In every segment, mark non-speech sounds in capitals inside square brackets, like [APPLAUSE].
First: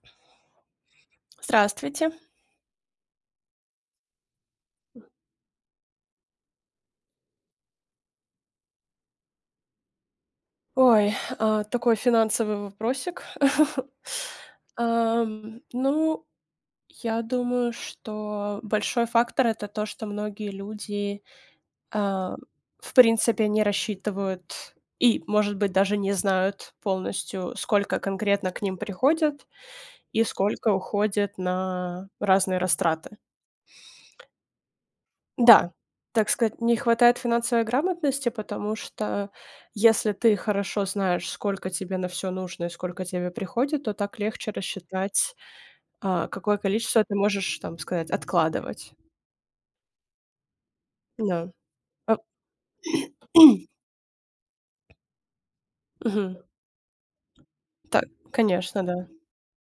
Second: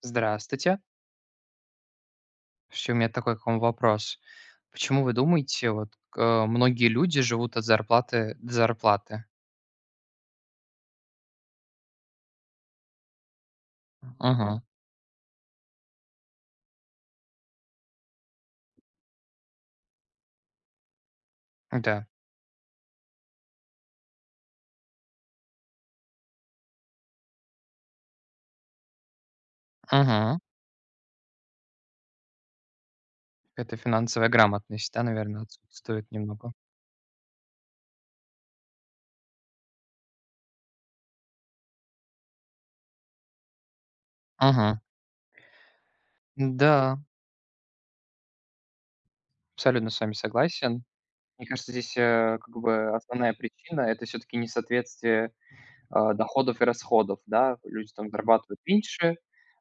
Здравствуйте. Здравствуйте. Вообще, у меня такой к вам вопрос. Почему вы думаете, вот многие люди живут от зарплаты до зарплаты? Ой, такой финансовый вопросик. [LAUGHS] Мгм. Ну, я думаю, что большой фактор- это то, что многие люди, Да. а, в принципе, не рассчитывают и, может быть, даже не знают полностью, сколько конкретно к ним приходит и Мгм. сколько уходит на разные растраты. Это финансовая грамотность, да, наверное, Да, отсутствует так немного. сказать, не хватает финансовой грамотности, потому что если ты хорошо знаешь, сколько тебе на все нужно и сколько тебе приходит, то так легче Мгм. рассчитать, какое Да, количество ты можешь, там сказать, откладывать. абсолютно с вами согласен. Мне Да. кажется, здесь, А, как бы основная причина — [CLEARS THROAT] это все таки несоответствие, Мгм. доходов и расходов, да. Люди Так, там зарабатывают конечно, да. меньше,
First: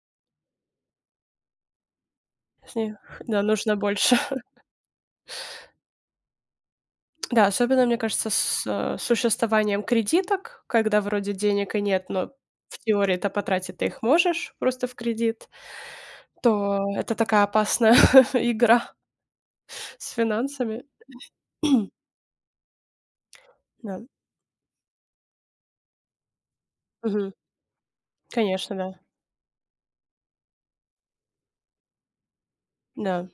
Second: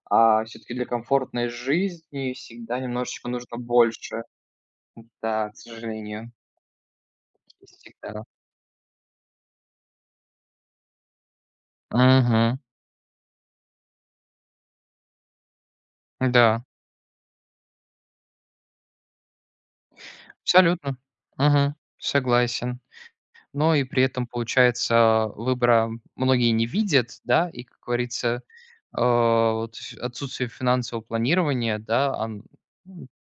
а все таки для комфортной жизни С всегда них, немножечко да, нужно нужно больше. больше. [LAUGHS] Да, к сожалению. Да, особенно, мне Всегда. кажется, с, существованием кредиток, когда вроде денег и нет, но Мгм. в теории-то потратить ты их можешь просто в кредит, Да, то это такая опасная [LAUGHS] игра. С финансами? абсолютно. Мгм. [CLEARS THROAT] Согласен. Но и Да. при этом, получается, выбора многие не видят, Мгм. да, и, как говорится, Конечно, да. Вот ф отсутствие финансового планирования, да, все Да.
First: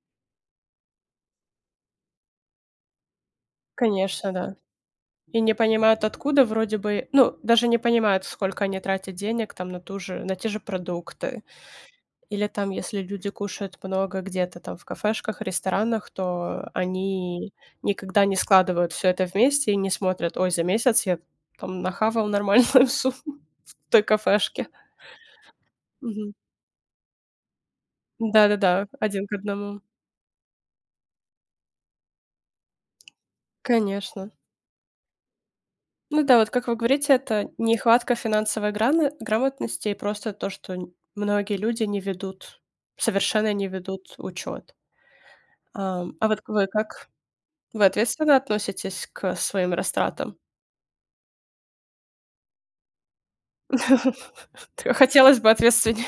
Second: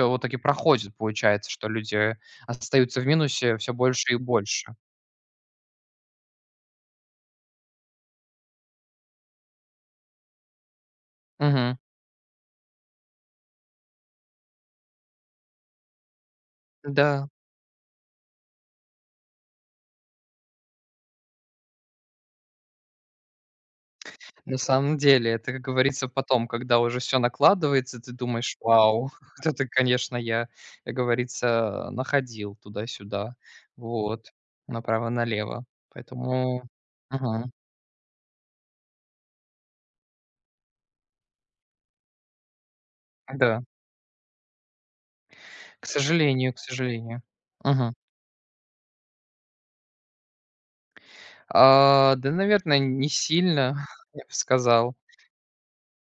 вот таки проходит, получается, что люди остаются в минусе все больше и Конечно, да. больше. И не понимают, откуда вроде бы ну, даже не понимают, сколько они тратят денег там на те же продукты. Мгм. Или там, если люди кушают много где-то там в кафешках, ресторанах, то Да. они никогда не складывают все это вместе и не смотрят: "Ой, за месяц я там нахавал нормальную [LAUGHS] сумму в той На кафешке". самом деле, это, как говорится, Мгм. потом, когда уже все накладывается, ты думаешь: Да-да-да, «Вау, один к [LAUGHS] вот это, одному. конечно, я, как говорится, находил туда-сюда». Конечно. Вот, направо-налево. Ну да, вот Поэтому. как вы говорите, это Мгм. нехватка финансовой граны грамотности и просто то, что н многие люди не ведут, совершенно Да. не ведут учет. К А вот сожалению, к вы как? сожалению. Вы Мгм. ответственно относитесь к своим растратам? Да, наверное, не сильно, [LAUGHS] я бы [LAUGHS] Т сказал. хотелось бы ответственнее.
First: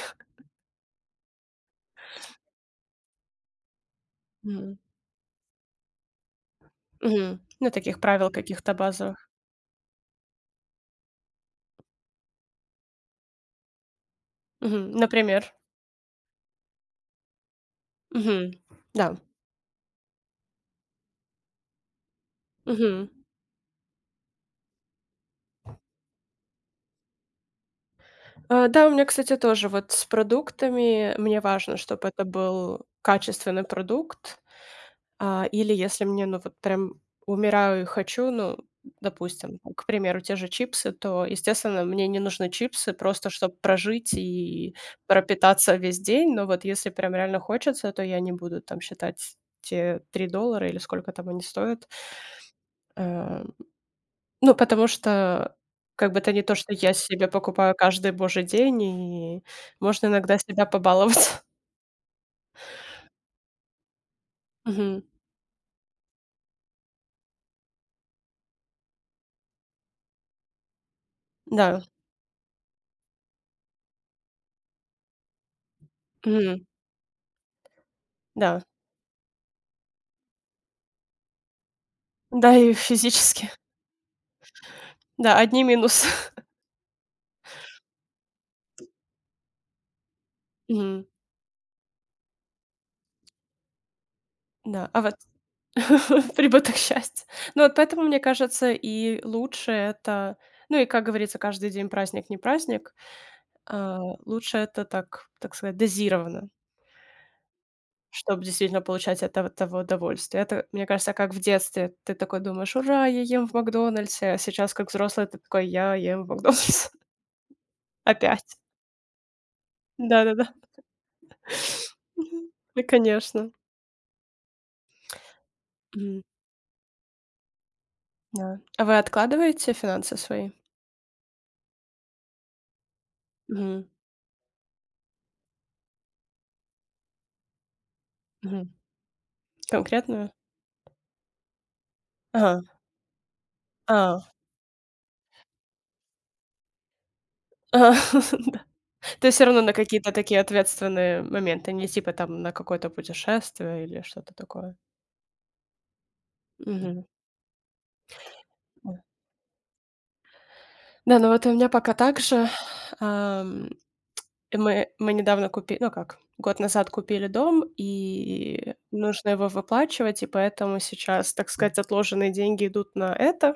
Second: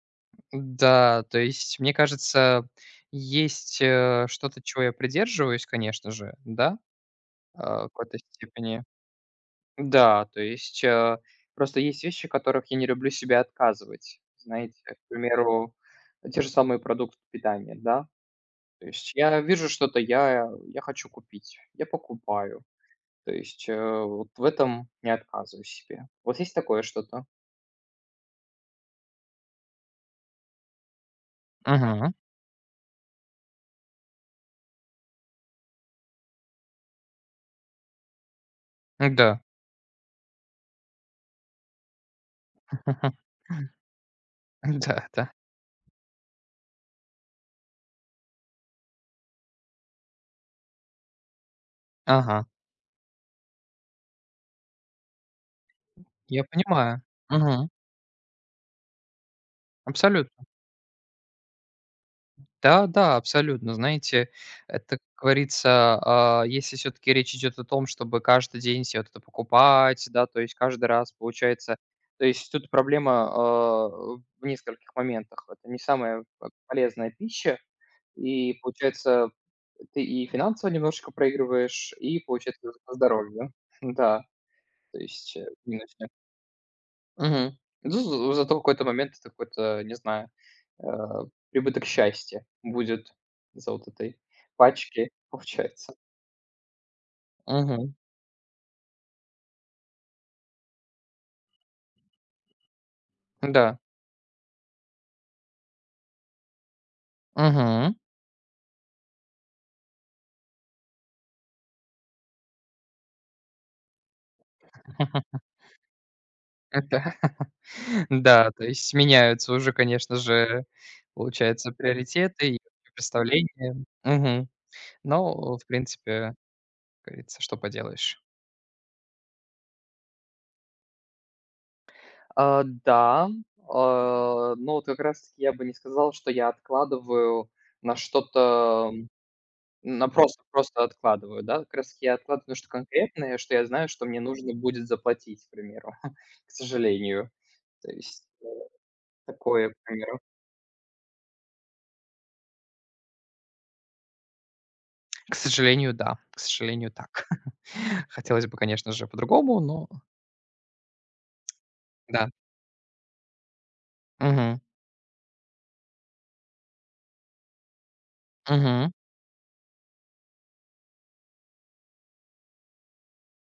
Да, то есть, мне кажется, есть, что-то, Мгм. чего я придерживаюсь, конечно же, да, Мгм. Ну, в таких какой-то правил каких-то степени. базовых. Да, то есть, просто есть вещи, которых я не люблю себе отказывать. Знаете, Мгм. к Например? примеру, те же самые продукты питания, да. Мгм. То есть Да. я вижу что-то, я хочу купить, я покупаю. Мгм. То есть, вот в этом не отказываю себе. Вот есть такое что-то? Да, у меня, кстати, тоже вот с продуктами. Мне важно, чтобы Мгм. это был качественный продукт. Или если мне, ну, вот прям умираю и хочу, ну, Да. допустим, к примеру, те же чипсы, то, естественно, мне не нужны чипсы просто, [LAUGHS] чтобы прожить и Да, да. пропитаться весь день. Но вот если прям реально хочется, то я не буду там считать те $3 или сколько там они стоят. Ага. Э, ну, потому что как бы это не Я то, что я понимаю. себе Мгм. покупаю каждый божий день, и можно иногда Абсолютно. себя побаловать. Да, да, абсолютно. Знаете, [LAUGHS] это, как Мгм. говорится, если все-таки речь идет о том, чтобы каждый день себе вот это покупать, да, то есть каждый раз получается. Да. То есть тут проблема в нескольких моментах. Это не самая Мгм. полезная пища, и Да. получается, ты и финансово немножечко проигрываешь, и Да, получается и по физически. здоровью. [LAUGHS] Да, то Да, есть одни минусы. минусе. Мгм. Ну, зато в какой-то момент это какой-то, не знаю, э, Мгм. «Прибыток счастья» будет за вот этой Да, а пачки, вот получается. [LAUGHS] прибыток счастья. Ну вот Мгм. поэтому, мне кажется, и лучше это, ну и, как говорится, каждый день праздник не праздник. Да. А, Лучше это так, так сказать, дозировано, Мгм. чтобы действительно получать от эв того удовольствие. Это, мне кажется, как в детстве. Ты такой думаешь: "Ура, я ем в "Макдональдсе"", а сейчас как взрослый ты [LAUGHS] такой: "Я ем в "Макдональдсе" Да. [LAUGHS] [LAUGHS] Да, опять". то есть меняются уже, конечно Да-да-да. же, получается, Мгм. приоритеты и И конечно. представления. Мгм. Но, в Мгм. принципе, как говорится, что поделаешь. Да. А вы откладываете финансы свои? Да, Мгм. Но вот как раз таки я бы не сказал, что я откладываю на Мгм. что-то. На Конкретную? просто откладываю, да? Как раз я откладываю Ага. что конкретное, что я знаю, что мне А, нужно будет заплатить, к примеру, [LAUGHS] к сожалению. То а, есть, [LAUGHS] да. То есть всё равно такое, на к какие-то примеру. такие ответственные моменты, не типа там на какое-то путешествие или что-то такое. К сожалению, да, к сожалению, Мгм. так. [LAUGHS] Хотелось бы, конечно М. же, по-другому, но Да, ну вот у меня пока так да. же. Ам, и Мгм. мы недавно купи, ну как, год назад купили дом, и Мгм. нужно его выплачивать, и поэтому сейчас, так сказать, отложенные деньги идут на это.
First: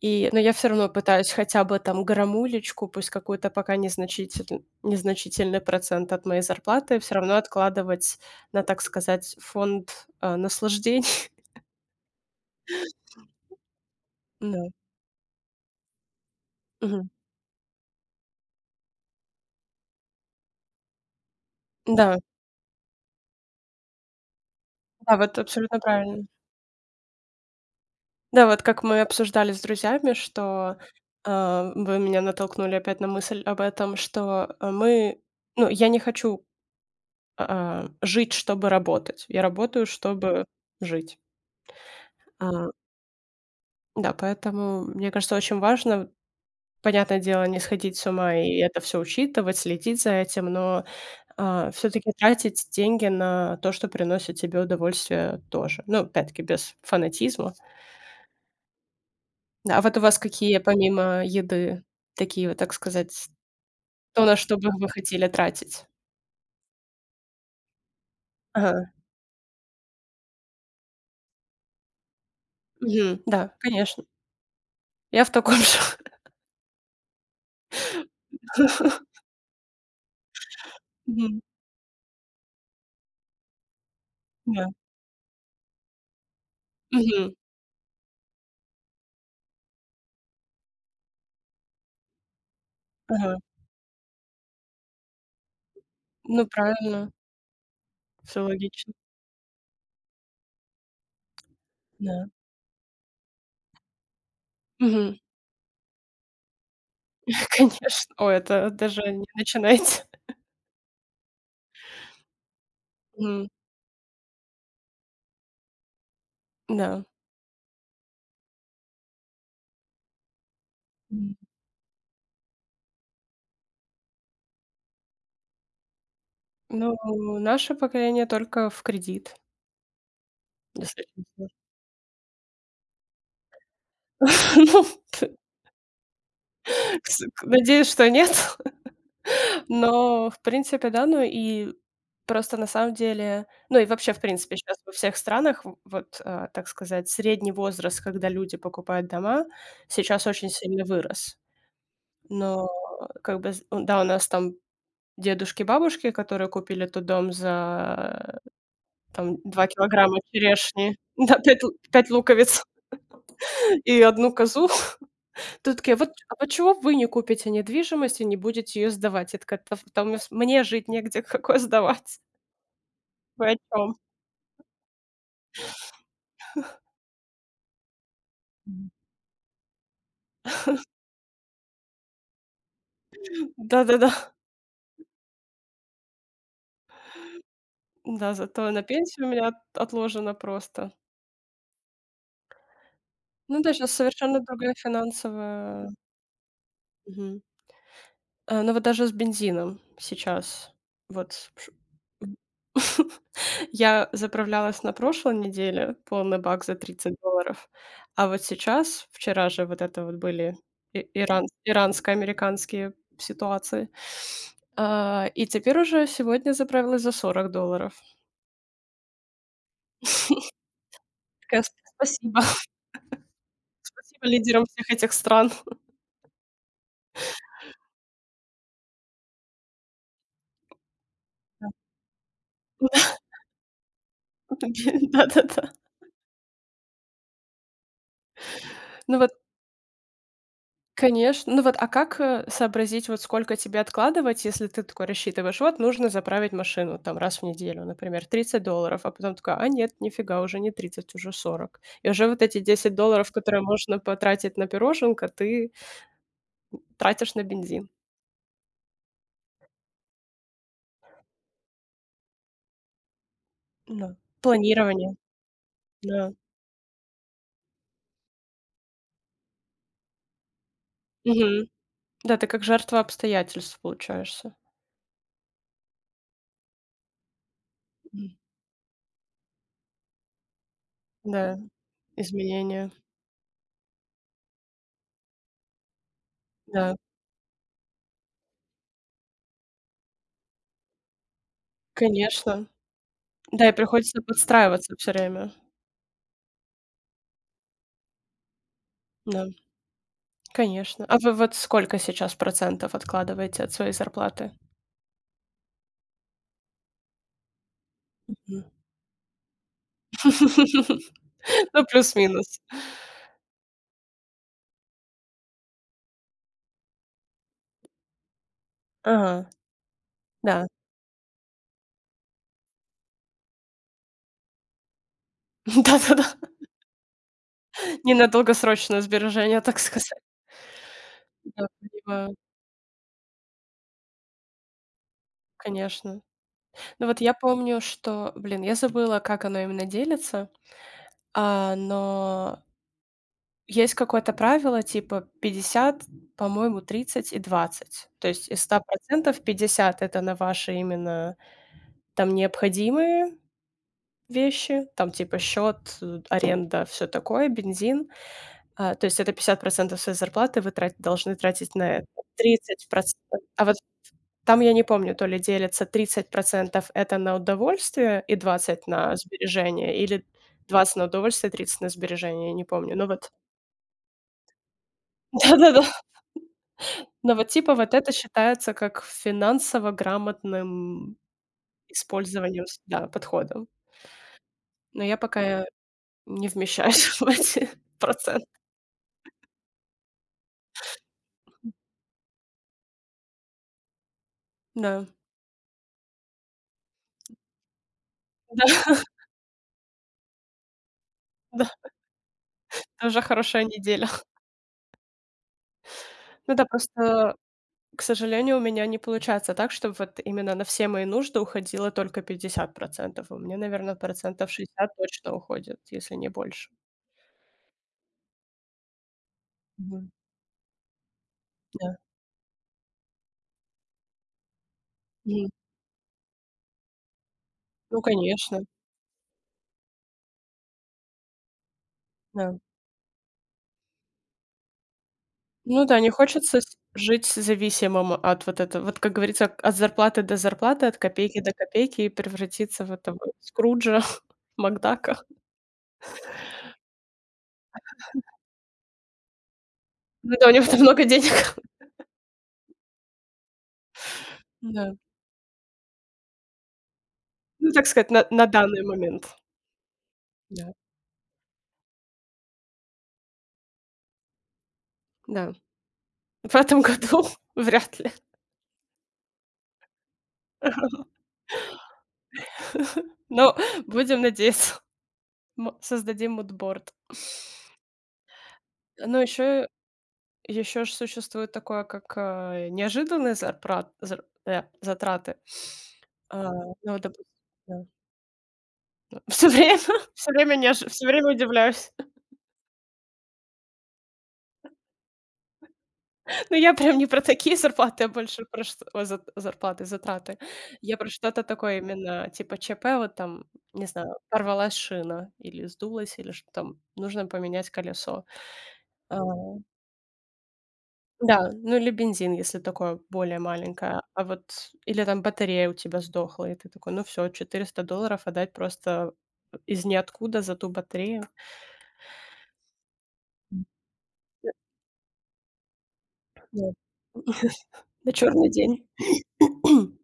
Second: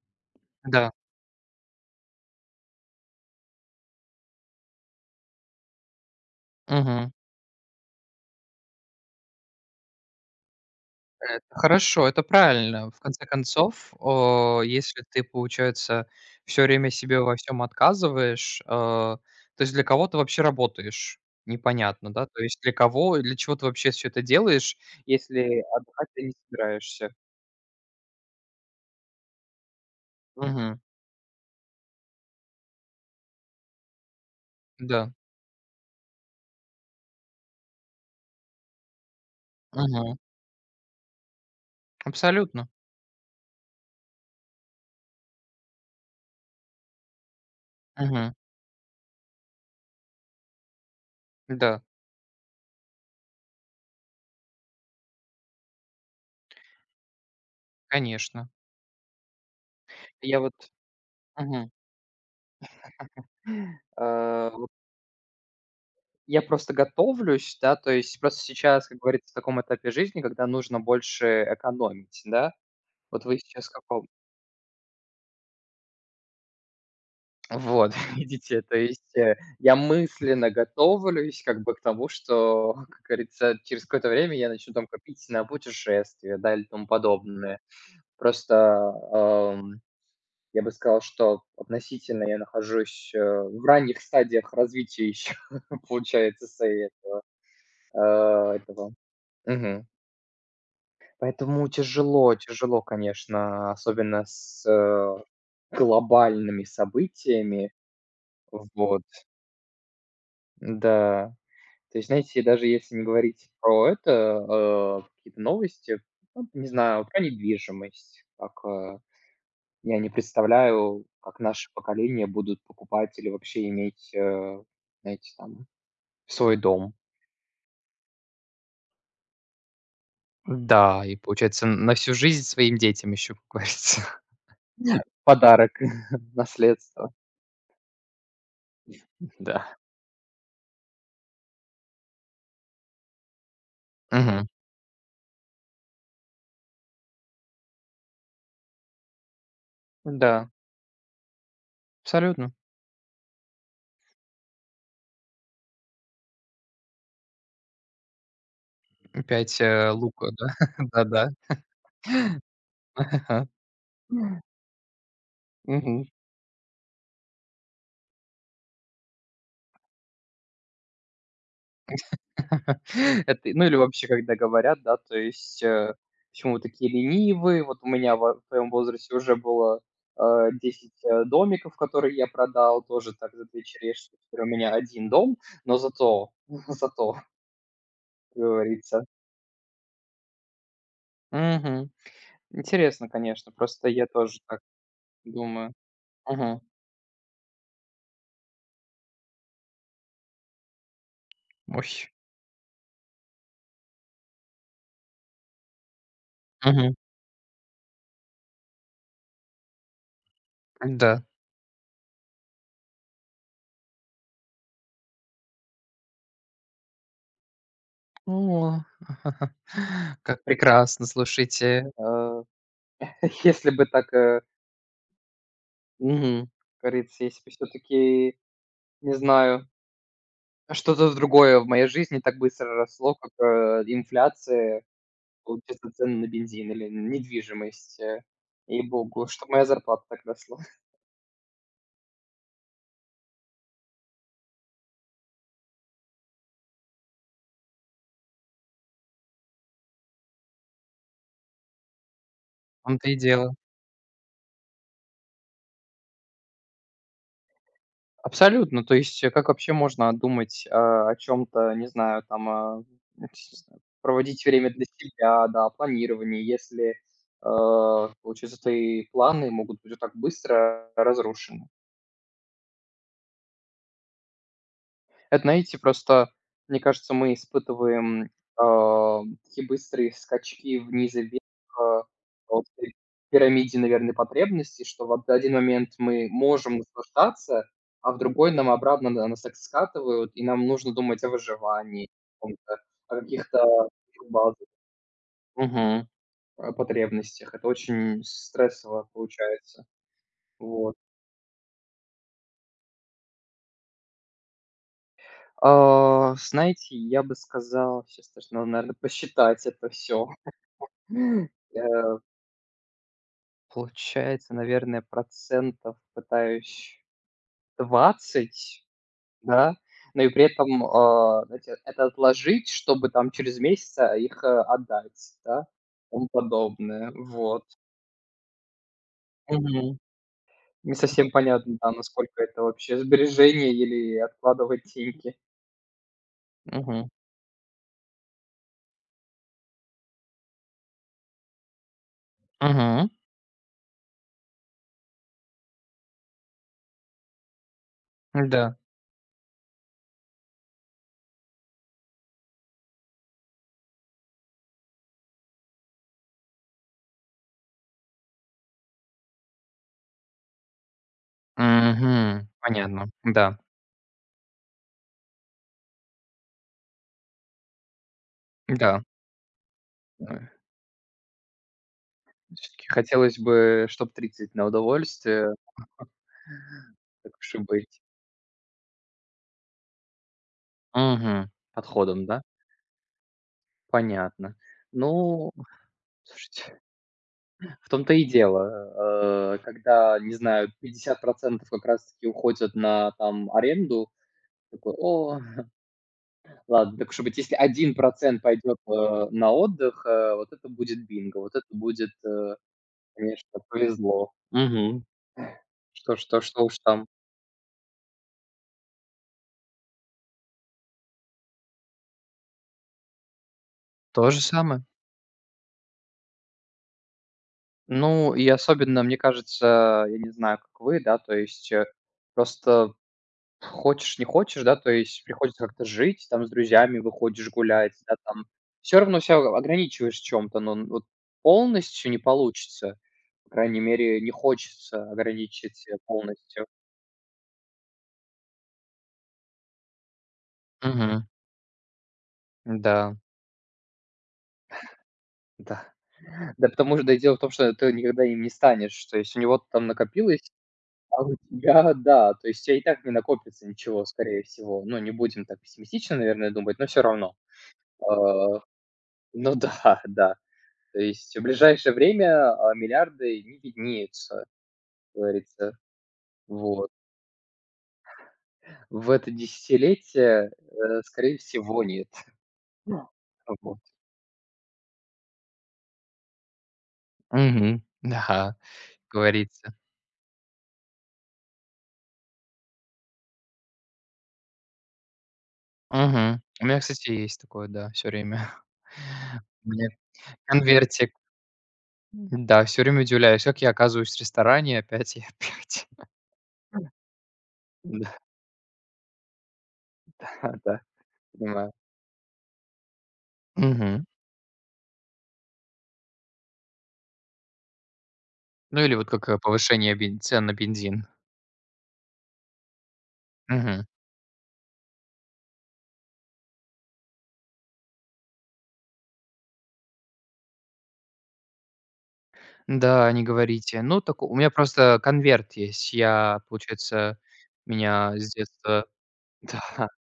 Но я все равно Да. пытаюсь хотя бы там грамулечку, пусть какую-то пока незначительный процент от моей зарплаты Мгм. все равно откладывать на, так сказать, фонд, наслаждений. Это хорошо, это правильно. В конце концов, [LAUGHS] Да. если ты, получается, все время Мгм. себе во всем отказываешь, то есть для кого ты вообще работаешь? Непонятно, Да, да? То есть для кого, для чего ты вообще все это делаешь, да, вот если абсолютно отдыхать ты правильно. не собираешься? Да, вот как мы обсуждали с друзьями, что, Мгм. Вы меня натолкнули опять на мысль об этом, что, э, Да. мы ну, я не хочу, жить, чтобы работать. Я работаю, Мгм. чтобы жить. Абсолютно. А, да, поэтому, мне кажется, очень важно. Понятное дело, не сходить с Мгм. ума и это все учитывать, следить за этим, но Да, все таки тратить деньги на то, что приносит тебе удовольствие, тоже. Ну, опять-таки, без фанатизма. конечно. Да, а вот у вас Я вот. какие, помимо Мгм. еды, такие вот, так сказать, то, на что бы Вот вы хотели тратить? я просто готовлюсь, да, то есть просто сейчас, Ага, как говорится, в таком этапе жизни, когда нужно больше экономить, да. мгм, Вот вы да, сейчас в конечно. каком? Я в таком же. Вот, [LAUGHS] видите, то [LAUGHS] есть, я мысленно Мгм, готовлюсь как бы к тому, что, [LAUGHS] как говорится, через какое-то время я да, начну там копить на путешествия, да, или тому мгм, подобное. Просто, я бы сказал, что относительно я нахожусь, ага. в ранних стадиях развития еще, [LAUGHS] Ну, получается, своей, правильно, все логично, этого. Мгм. Поэтому да. тяжело, тяжело, конечно, особенно с, Мгм, глобальными [LAUGHS] событиями. конечно. О, это даже Вот. не начинайте. Да. То есть, знаете, даже если не Мгм, говорить про это, какие-то новости, ну, не да. знаю, про недвижимость, как, я не представляю, М. как наше поколение будут покупать или вообще иметь, знаете, там, свой дом. Ну, наше поколение только в кредит, если Да, и честно. получается, на всю жизнь своим детям еще, как говорится, [LAUGHS] [LAUGHS] Ну, подарок, [LAUGHS] наследство. с надеюсь, что нет, [LAUGHS] Да. но, в принципе, да. Ну и просто на самом деле, ну и вообще, в Мгм. принципе, сейчас во всех странах в вот, так сказать, средний возраст, когда люди покупают дома, сейчас очень Да, сильно вырос. абсолютно. Но как бы з, да, у нас там дедушки, бабушки, которые купили тот дом за, там, 5, 2 килограмма лука, да, [LAUGHS] черешни, [LAUGHS] да-да. да, 5 лу луковиц. [LAUGHS] И одну козу. [LAUGHS] Тут такая: Мгм. "Вот а почему вы не купите недвижимость и не будете ее сдавать?" Я такая: "Да там мне с мне жить негде, [LAUGHS] какое сдавать? [LAUGHS] Это, Вы о ну, или чём?" вообще, когда говорят, да, то есть, почему вы такие ленивые? Вот у меня во в твоем возрасте уже было, 10, домиков, которые я продал, тоже так за 2 черешни. Да-да-да. Теперь у меня один дом, но зато, [LAUGHS] зато, как Да, зато на говорится. пенсию у меня от отложено просто. Мгм. Интересно, конечно, Ну да, просто сейчас я тоже совершенно так другая думаю. финансовая. Мгм. Мгм. Ну вот даже с бензином сейчас. Вот ш Ой. [LAUGHS] Я заправлялась на прошлой неделе, полный бак за Мгм. $30, а вот сейчас, вчера же вот это вот были и Да. Иранско-американские ситуации, и теперь уже сегодня заправилась за $40. О, [LAUGHS] как прекрасно, Такая: «Сп- слушайте. "Спасибо, [LAUGHS] [LAUGHS] если бы так, спасибо лидерам всех этих стран". Мгм. Как говорится, если бы всё-таки, не знаю, что-то другое в моей жизни так быстро росло, как, инфляция, [LAUGHS] Да-да-да. получается, цены на бензин или на недвижимость, Ну ей-богу, вот. чтоб моя зарплата так росла. [LAUGHS] Конечно. Ну вот, а как, сообразить, вот сколько тебе откладывать, если ты такой рассчитываешь: вот нужно заправить машину там раз в неделю, например, $30, а потом такая: а нет, нифига, уже не 30, уже 40. И уже вот эти В десять том-то и долларов, дело. которые можно потратить на пироженка, ты тратишь на бензин. Абсолютно. То есть, как вообще можно думать, о чем то не знаю, там, ну, не знаю, Да. проводить время для Планирование. себя, да, Да. планирование, если, получается, твои планы могут быть вот так быстро разрушены. Мгм. Да, ты как жертва обстоятельств получаешься. Это, знаете, просто, мне кажется, мы испытываем, М. Такие быстрые скачки вниз и Да, вверх, а, вот изменения. этой пирамиде, наверное, потребностей, что вот в один момент мы можем Да, наслаждаться, а в другой нам обратно на нас так скатывают, и нам нужно думать о выживании о конечно. каком-то, о Да, и каких-то приходится базовых подстраиваться все время. мгм, потребностях. Это очень стрессово Да. получается. Вот. Конечно. А вы вот сколько сейчас процентов откладываете от своей зарплаты? Знаете, я бы сказал, сейчас М. нужно, наверное, посчитать это все. [LAUGHS] [LAUGHS] Ну, Э, плюс-минус. получается, наверное, процентов пытаюсь 20, Ага, да. Но и при да. этом, знаете, это отложить, чтобы там через месяц, их, отдать, да, [LAUGHS] Да-да-да. тому подобное. Вот. Не на долгосрочное сбережение, так Мгм. сказать. Не совсем Да, понятно, да, понимаю, насколько это вообще сбережение или откладывать деньги. конечно. Ну, Мгм. вот я помню, что блин, я забыла, как оно именно делится, но Мгм. есть какое-то правило, типа 50, по-моему, 30 и 20. То есть из Да. 100% 50 это на ваши именно там необходимые вещи, там типа счет, аренда, все такое, бензин. То есть это 50% своей зарплаты вы трат должны тратить на это. Мгм. тридцать Понятно. процентов. Да, А вот там я не помню, то ли делится 30% это на удовольствие и 20 да. на сбережения, или Э, 20 на удовольствие, 30 на сбережения, я не таки помню. Но вот хотелось бы, чтоб 30 на [LAUGHS] удовольствие. да-да-да. Но Так вот уж и типа вот быть. это считается как финансово грамотным Мгм. Подходом, да? использованием, с да, подходом. Понятно. Но я Ну, пока не слушайте, вмещаюсь [LAUGHS] в эти [LAUGHS] в том-то и проценты. дело, когда, не знаю, 50% как раз-таки уходят на, там, аренду, такой: «О, ладно». Так уж и быть, если 1 Да, пойдет, да. На отдых, вот это будет бинго, вот это [LAUGHS] будет, Тоже конечно, хорошая неделя. повезло. [LAUGHS] Мгм. Что что Ну что да, уж там. просто, к сожалению, у меня не получается так, чтобы вот именно на все мои нужды уходило только 50%. У меня, наверное, То же процентов самое. 60 точно уходит, если не больше. Ну, и особенно, мне кажется, Мгм. я не знаю, как вы, да, то есть, Да. просто хочешь, не хочешь, да, то есть Мгм. приходится как-то жить, там с друзьями выходишь гулять, Ну, да, там. конечно, Все равно ся ограничиваешь чем то но н вот полностью не да. получится. По крайней мере, не хочется ограничить Ну себя да, не хочется полностью. с жить зависимым от вот этого, вот, как говорится, от зарплаты до зарплаты, от Мгм. копейки до копейки и превратиться в Да. этого Скруджа, [LAUGHS] Макдака. Да. Да потому что да и дело в том, что ты никогда им не станешь. То есть у него там Ну да, у накопилось, него там много а у денег. [LAUGHS] тебя да, то есть у тя и так не накопится ничего, скорее всего. Да. Ну, не будем так пессимистично, наверное, думать, но все равно. Ну, так сказать, на Э, данный момент. ну да, [LAUGHS] да. Да. То есть в ближайшее время, миллиарды не виднеются, как Да. говорится. В этом Вот. году [LAUGHS] вряд ли. В это десятилетие, скорее всего, нет. [LAUGHS] [LAUGHS] Но Вот. будем надеяться, мо создадим мудборд. Мгм. Да, как Ну, говорится. еще же существует такое, как, неожиданные затраты. Мгм. А, У меня, ну, кстати, допустим, есть такое, да, все время. [LAUGHS] [LAUGHS] У время меня все время неож конвертик. время удивляюсь. [LAUGHS] Да, все время удивляюсь, как я оказываюсь в ресторане опять и опять. Ну я прям не про такие зарплаты, а [LAUGHS] больше про что о, зат зарплаты, затраты. Да, да, Я про что-то понимаю. такое именно типа ЧП, вот там, не Мгм. знаю, порвалась шина или сдулась, или что там, нужно поменять колесо. Ну или вот А, как, повышение бен цен на бензин. да, ну или бензин, если такое более Мгм. маленькое. А вот или там батарея у тебя сдохла, и ты такой: "Ну все, $400 отдать просто из ниоткуда за ту батарею". Да, не говорите. Ну, так у меня просто конверт есть. Я, Да. получается, [LAUGHS] На меня с черный детства день. [LAUGHS] да, [COUGHS]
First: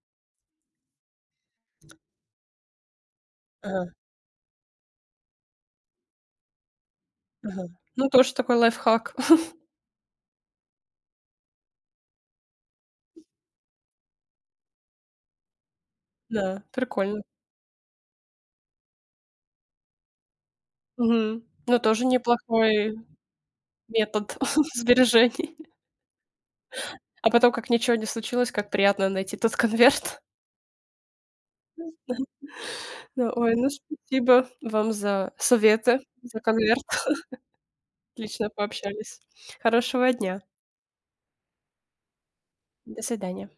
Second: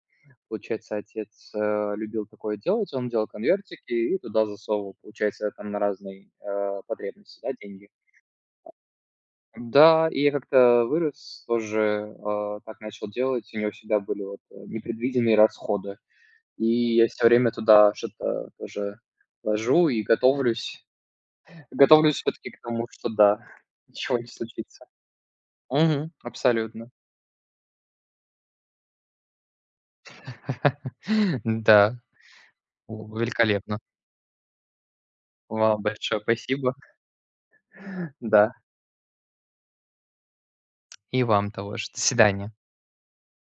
получается, отец, любил такое делать. Он делал Ага, конвертики и туда засовывал, получается, там на разные, потребности, да, ага. деньги. Ну, тоже такой лайфхак. [LAUGHS] Да, и я как-то вырос, тоже, так начал делать. У него всегда были вот, непредвиденные расходы. Да, И я прикольно. все время туда что-то тоже ложу и готовлюсь. Мгм. [LAUGHS] Ну, тоже Готовлюсь все таки к тому, неплохой что да, [LAUGHS] ничего не метод [LAUGHS] случится. сбережений. Мгм. Абсолютно. А потом, как ничего не случилось, как приятно найти тот конверт. [LAUGHS] Да, [LAUGHS] у Да, ой, ну великолепно. спасибо вам за Вам советы, большое за спасибо. конверт. [LAUGHS] Отлично Да, пообщались. Хорошего дня. и вам того же. До свидания. До свидания.